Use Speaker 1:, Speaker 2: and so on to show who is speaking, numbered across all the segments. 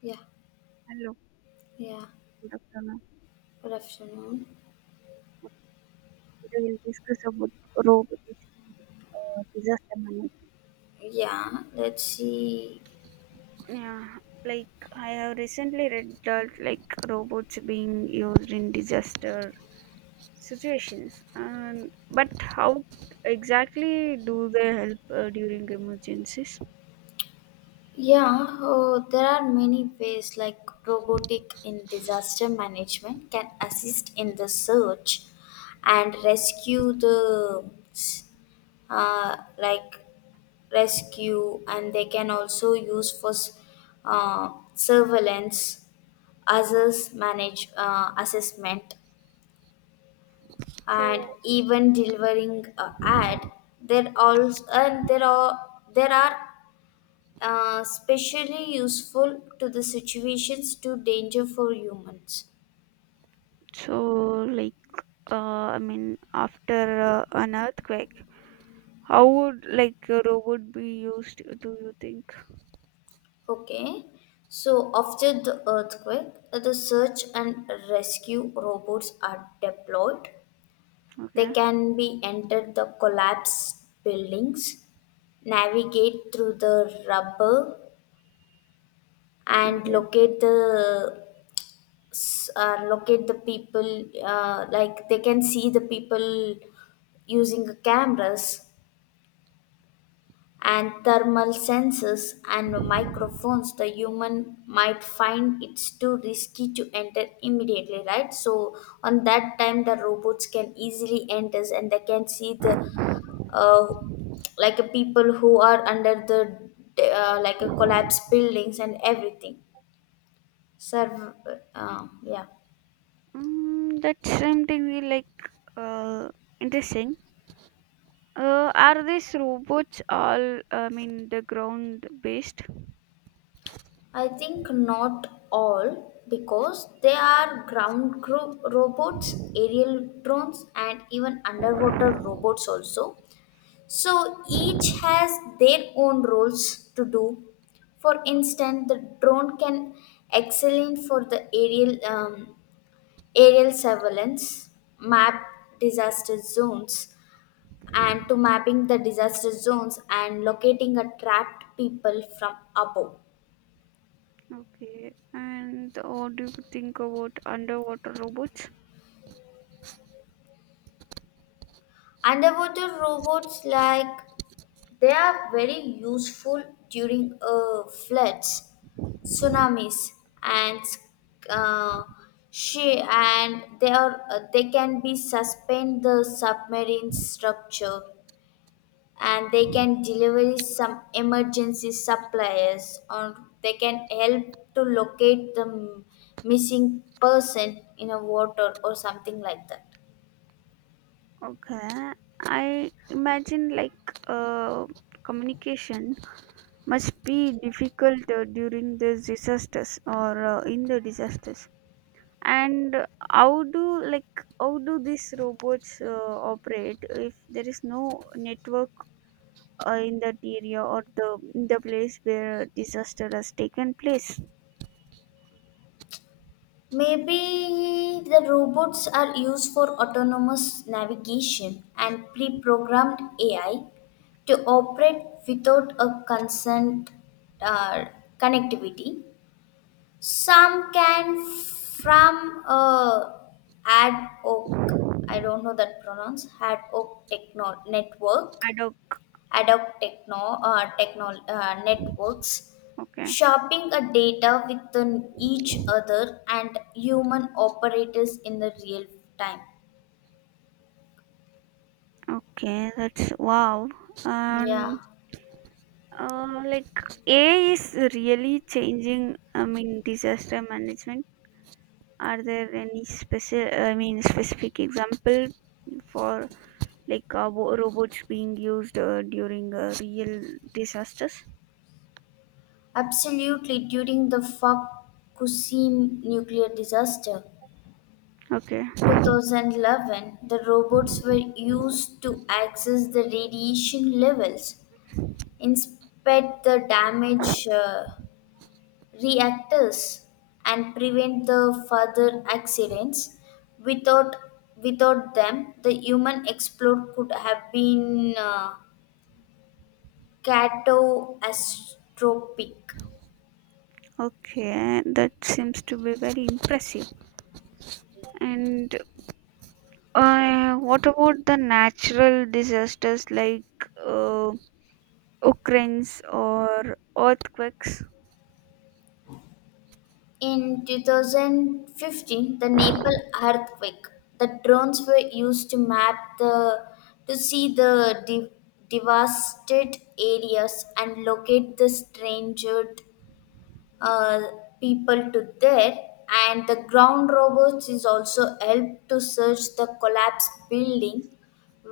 Speaker 1: Yeah,
Speaker 2: Hello,
Speaker 1: yeah.
Speaker 2: good afternoon.
Speaker 1: Good afternoon.
Speaker 2: Today we'll discuss about robotics in disaster management.
Speaker 1: Yeah, let's see.
Speaker 2: Yeah, like I have recently read that like robots being used in disaster situations, and but how exactly do they help during emergencies?
Speaker 1: Yeah, oh, there are many ways like robotic in disaster management can assist in the search and rescue the like rescue, and they can also use for surveillance, others manage assessment and
Speaker 2: So,
Speaker 1: even delivering ad there also and there are specially useful to the situations to danger for humans.
Speaker 2: So, like, after an earthquake, how would like a robot be used? Do you think?
Speaker 1: Okay, so after the earthquake the search and rescue robots are deployed. They
Speaker 2: Okay,
Speaker 1: can be entered the collapsed buildings, navigate through the rubble and
Speaker 2: okay.
Speaker 1: locate the locate the people, like they can see the people using cameras and thermal sensors and microphones. The human might find it's too risky to enter immediately, right? So on that time the robots can easily enter and they can see the uh, like a people who are under the like a collapsed buildings and everything, serve, yeah.
Speaker 2: Mm, that's something we like uh, interesting. Are these robots all, I mean, the ground based?
Speaker 1: I think not all, because they are ground robots, aerial drones, and even underwater robots also. So each has their own roles to do. For instance, the drone can excellent for the aerial aerial surveillance, map disaster zones, and to mapping the disaster zones and locating a trapped people from above.
Speaker 2: Okay. And what do you think about underwater robots?
Speaker 1: Underwater robots, like they are very useful during floods, tsunamis, and uh, she and they are they can be suspend the submarine structure and they can deliver some emergency supplies or they can help to locate the missing person in a water or something like that.
Speaker 2: Okay. I imagine like uh, communication must be difficult during the disasters or in the disasters. And how do like how do these robots operate if there is no network in that area or the place where disaster has taken place.
Speaker 1: Maybe the robots are used for autonomous navigation and pre programmed AI to operate without a consent, uh, connectivity. Some can from ad hoc, I don't know that pronounce, ad hoc techno- network,
Speaker 2: Ad hoc.
Speaker 1: adopt techno, techno networks,
Speaker 2: Okay,
Speaker 1: sharping a data within each other and human operators in the real time.
Speaker 2: okay, that's wow.
Speaker 1: Yeah,
Speaker 2: And like AI is really changing, I mean disaster management. Are there any special, I mean specific example for like robots being used during real disasters.
Speaker 1: absolutely. During the Fukushima nuclear disaster,
Speaker 2: Okay,
Speaker 1: 2011, the robots were used to access the radiation levels, inspect the damage, reactors and prevent the further accidents without them the human explode could have been catastrophic.
Speaker 2: okay, that seems to be very impressive. And what about the natural disasters like uh, Ukraine's or earthquakes?
Speaker 1: In 2015 the Nepal earthquake, the drones were used to map the to see the devastated areas and locate the stranded, uh, people to there, and the ground robots is also helped to search the collapsed building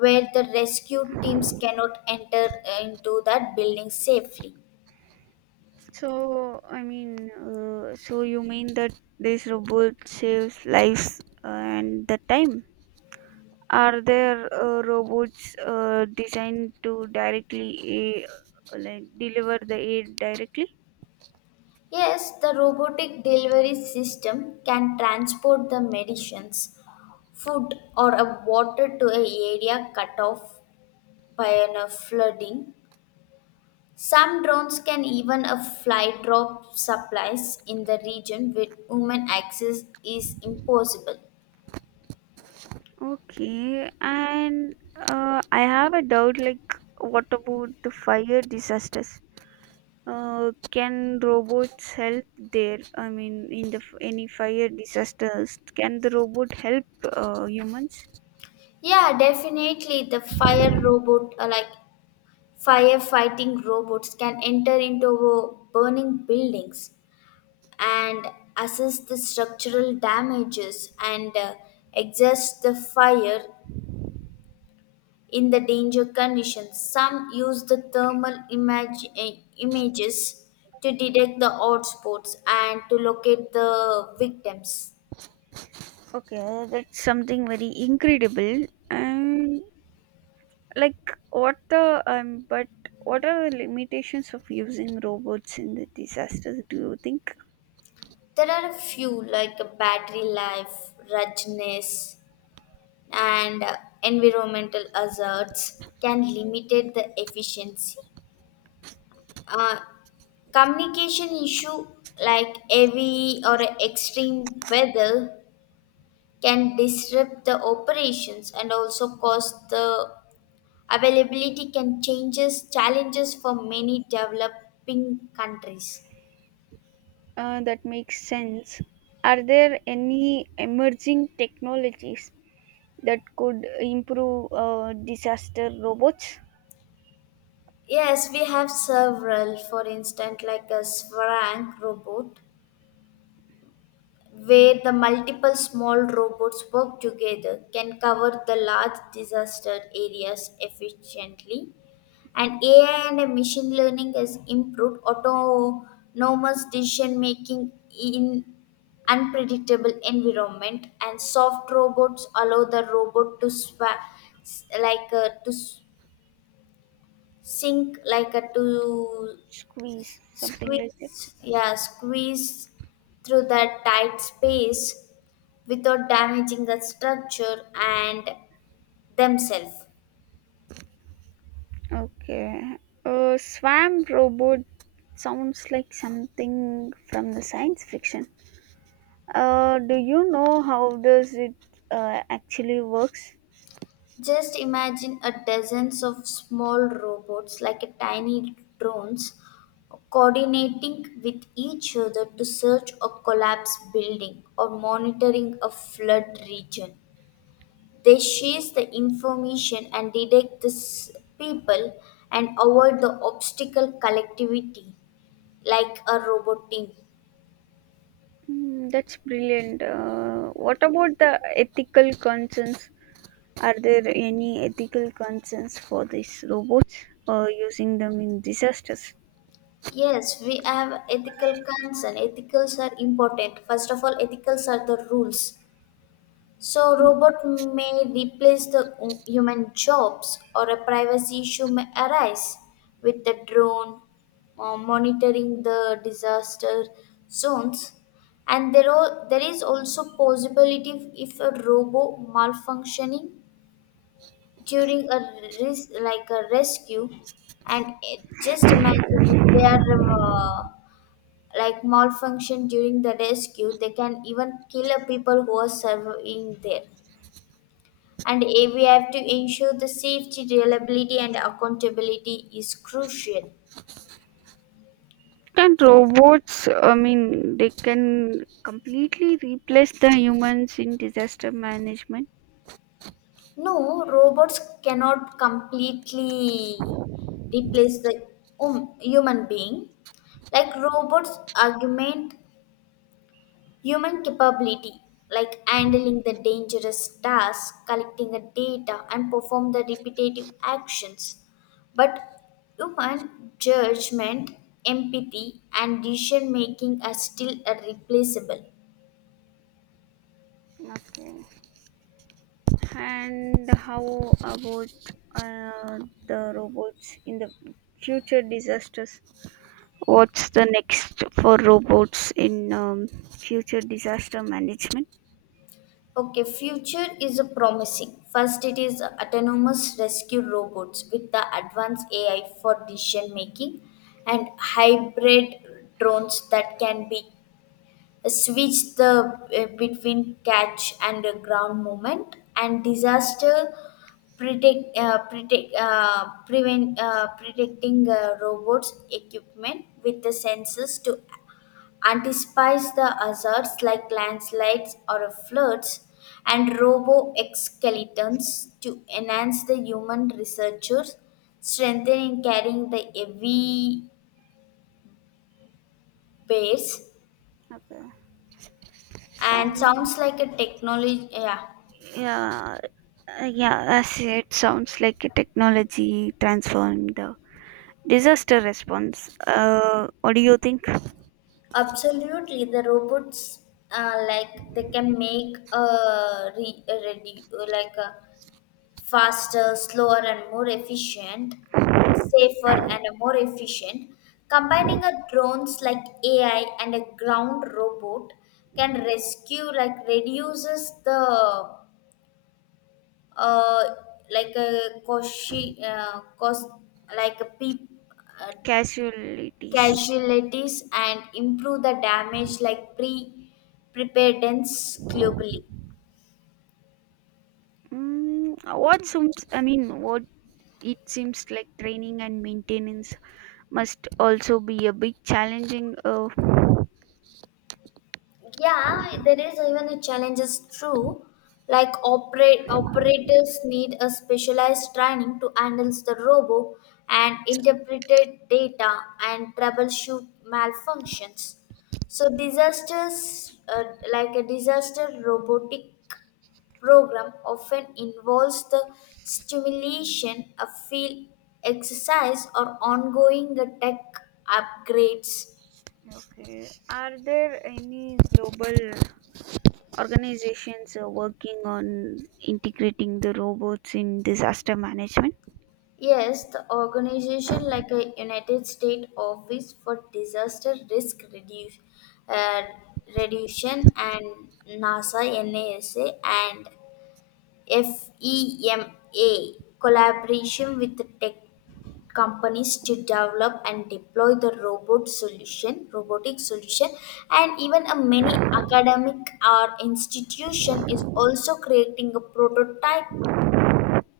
Speaker 1: where the rescue teams cannot enter into that building safely.
Speaker 2: So, I mean, so you mean that this robot saves lives and the time? Are there robots designed to directly like deliver the aid directly?
Speaker 1: Yes, the robotic delivery system can transport the medicines, food or a water to a area cut off by a flooding. Some drones can even a fly drop supplies in the region where human access is impossible.
Speaker 2: Okay, and I have a doubt like what about the fire disasters? Can robots help there? I mean, in the any fire disasters, can the robot help humans?
Speaker 1: Yeah, definitely the fire robot like firefighting robots can enter into burning buildings and assess the structural damages and exhaust the fire in the danger conditions. Some use the thermal image, eh, images to detect the hotspots and to locate the victims.
Speaker 2: Okay, that's something very incredible. And like, what the but what are the limitations of using robots in the disasters? Do you think?
Speaker 1: There are a few like a battery life, ruggedness, and environmental hazards can limit the efficiency. Uh, communication issue like heavy or extreme weather can disrupt the operations and also cause the availability can changes challenges for many developing countries.
Speaker 2: That makes sense? Are there any emerging technologies that could improve disaster robots?
Speaker 1: Yes, we have several, for instance, like a Swank robot, where the multiple small robots work together can cover the large disaster areas efficiently. And AI and machine learning has improved autonomous decision making in unpredictable environment, and soft robots allow the robot to like to sink like a to
Speaker 2: Squeeze something like
Speaker 1: squeeze,
Speaker 2: that.
Speaker 1: yeah, squeeze through the tight space without damaging the structure and themselves.
Speaker 2: Okay. Swam robot sounds like something from the science fiction. Do you know how does it actually works?
Speaker 1: Just imagine a dozens of small robots like a tiny drones coordinating with each other to search a collapsed building or monitoring a flood region. They share the information and detect the people and avoid the obstacle collectivity like a robot team.
Speaker 2: Mm, that's brilliant. What about the ethical concerns? Are there any ethical concerns for these robots using them in disasters?
Speaker 1: Yes, we have ethical concern. Ethicals are important. First of all, ethicals are the rules. So robot may replace the human jobs or a privacy issue may arise with the drone monitoring the disaster zones, and there, are, there is also possibility if a robo malfunctioning during a like a rescue, and it, just imagine if they are uh, like malfunction during the rescue they can even kill a people who are serving there, and A, we have to ensure the safety, reliability, and accountability is crucial.
Speaker 2: Can robots, I mean, they can completely replace the humans in disaster management?
Speaker 1: No, robots cannot completely replace the human being. Like robots augment human capability, like handling the dangerous tasks, collecting the data, and perform the repetitive actions. But human judgment, empathy, and decision making are still irreplaceable.
Speaker 2: Okay. And how about uh, the robots in the future disasters? What's the next for robots in future disaster management?
Speaker 1: Okay, future is a promising. First, it is autonomous rescue robots with the advanced AI for decision making, and hybrid drones that can be switch the between catch and ground movement, and disaster predicting robots equipment with the sensors to anticipates the hazards like landslides or floods, and robo-excavators to enhance the human researchers strengthening carrying the heavy bears
Speaker 2: Okay.
Speaker 1: and
Speaker 2: Sound.
Speaker 1: sounds like a technology, yeah.
Speaker 2: Yeah, yeah. As it sounds like a technology transforming the disaster response. What do you think?
Speaker 1: Absolutely, the robots like they can make a like a faster, slower, and more efficient, safer, and more efficient. Combining a drones like AI and a ground robot can rescue, like reduces the uh, like a cost, cost like a peop, uh,
Speaker 2: Casualties.
Speaker 1: casualties, and improve the damage like preparedness globally.
Speaker 2: Mm, what seems? I mean, what it seems like training and maintenance must also be a big challenging.
Speaker 1: Yeah, there is even a challenge is true. Like operate operators need a specialized training to handle the robo and interpreted data and troubleshoot malfunctions. So disasters like a disaster robotic program often involves the stimulation, a field exercise, or ongoing tech upgrades.
Speaker 2: Okay, are there any global organizations working on integrating the robots in disaster management?
Speaker 1: Yes, the organization like a United States Office for Disaster Risk Reduce, uh, Reduction, and NASA and FEMA collaboration with the tech companies to develop and deploy the robot solution, robotic solution, and even a many academic or institution is also creating a prototype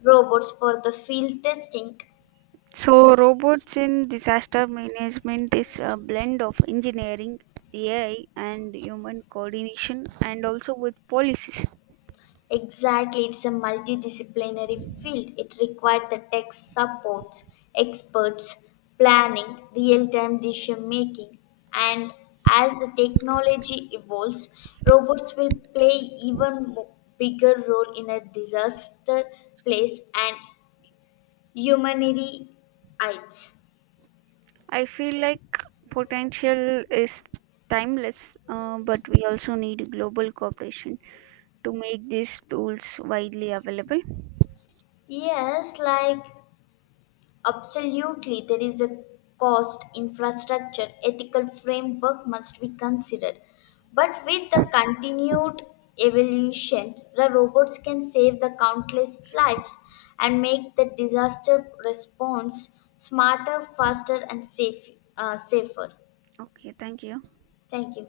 Speaker 1: robots for the field testing.
Speaker 2: So, robots in disaster management is a blend of engineering, AI, and human coordination, and also with policies.
Speaker 1: Exactly, it's a multidisciplinary field. It required the tech supports, experts, planning, real time decision making, and as the technology evolves, robots will play even bigger role in a disaster place and humanity aids.
Speaker 2: I feel like potential is timeless, but we also need global cooperation to make these tools widely available.
Speaker 1: Yes, like absolutely, there is a cost, infrastructure, ethical framework must be considered. But with the continued evolution, the robots can save the countless lives and make the disaster response smarter, faster, and safe, safer.
Speaker 2: Okay, thank you.
Speaker 1: Thank you.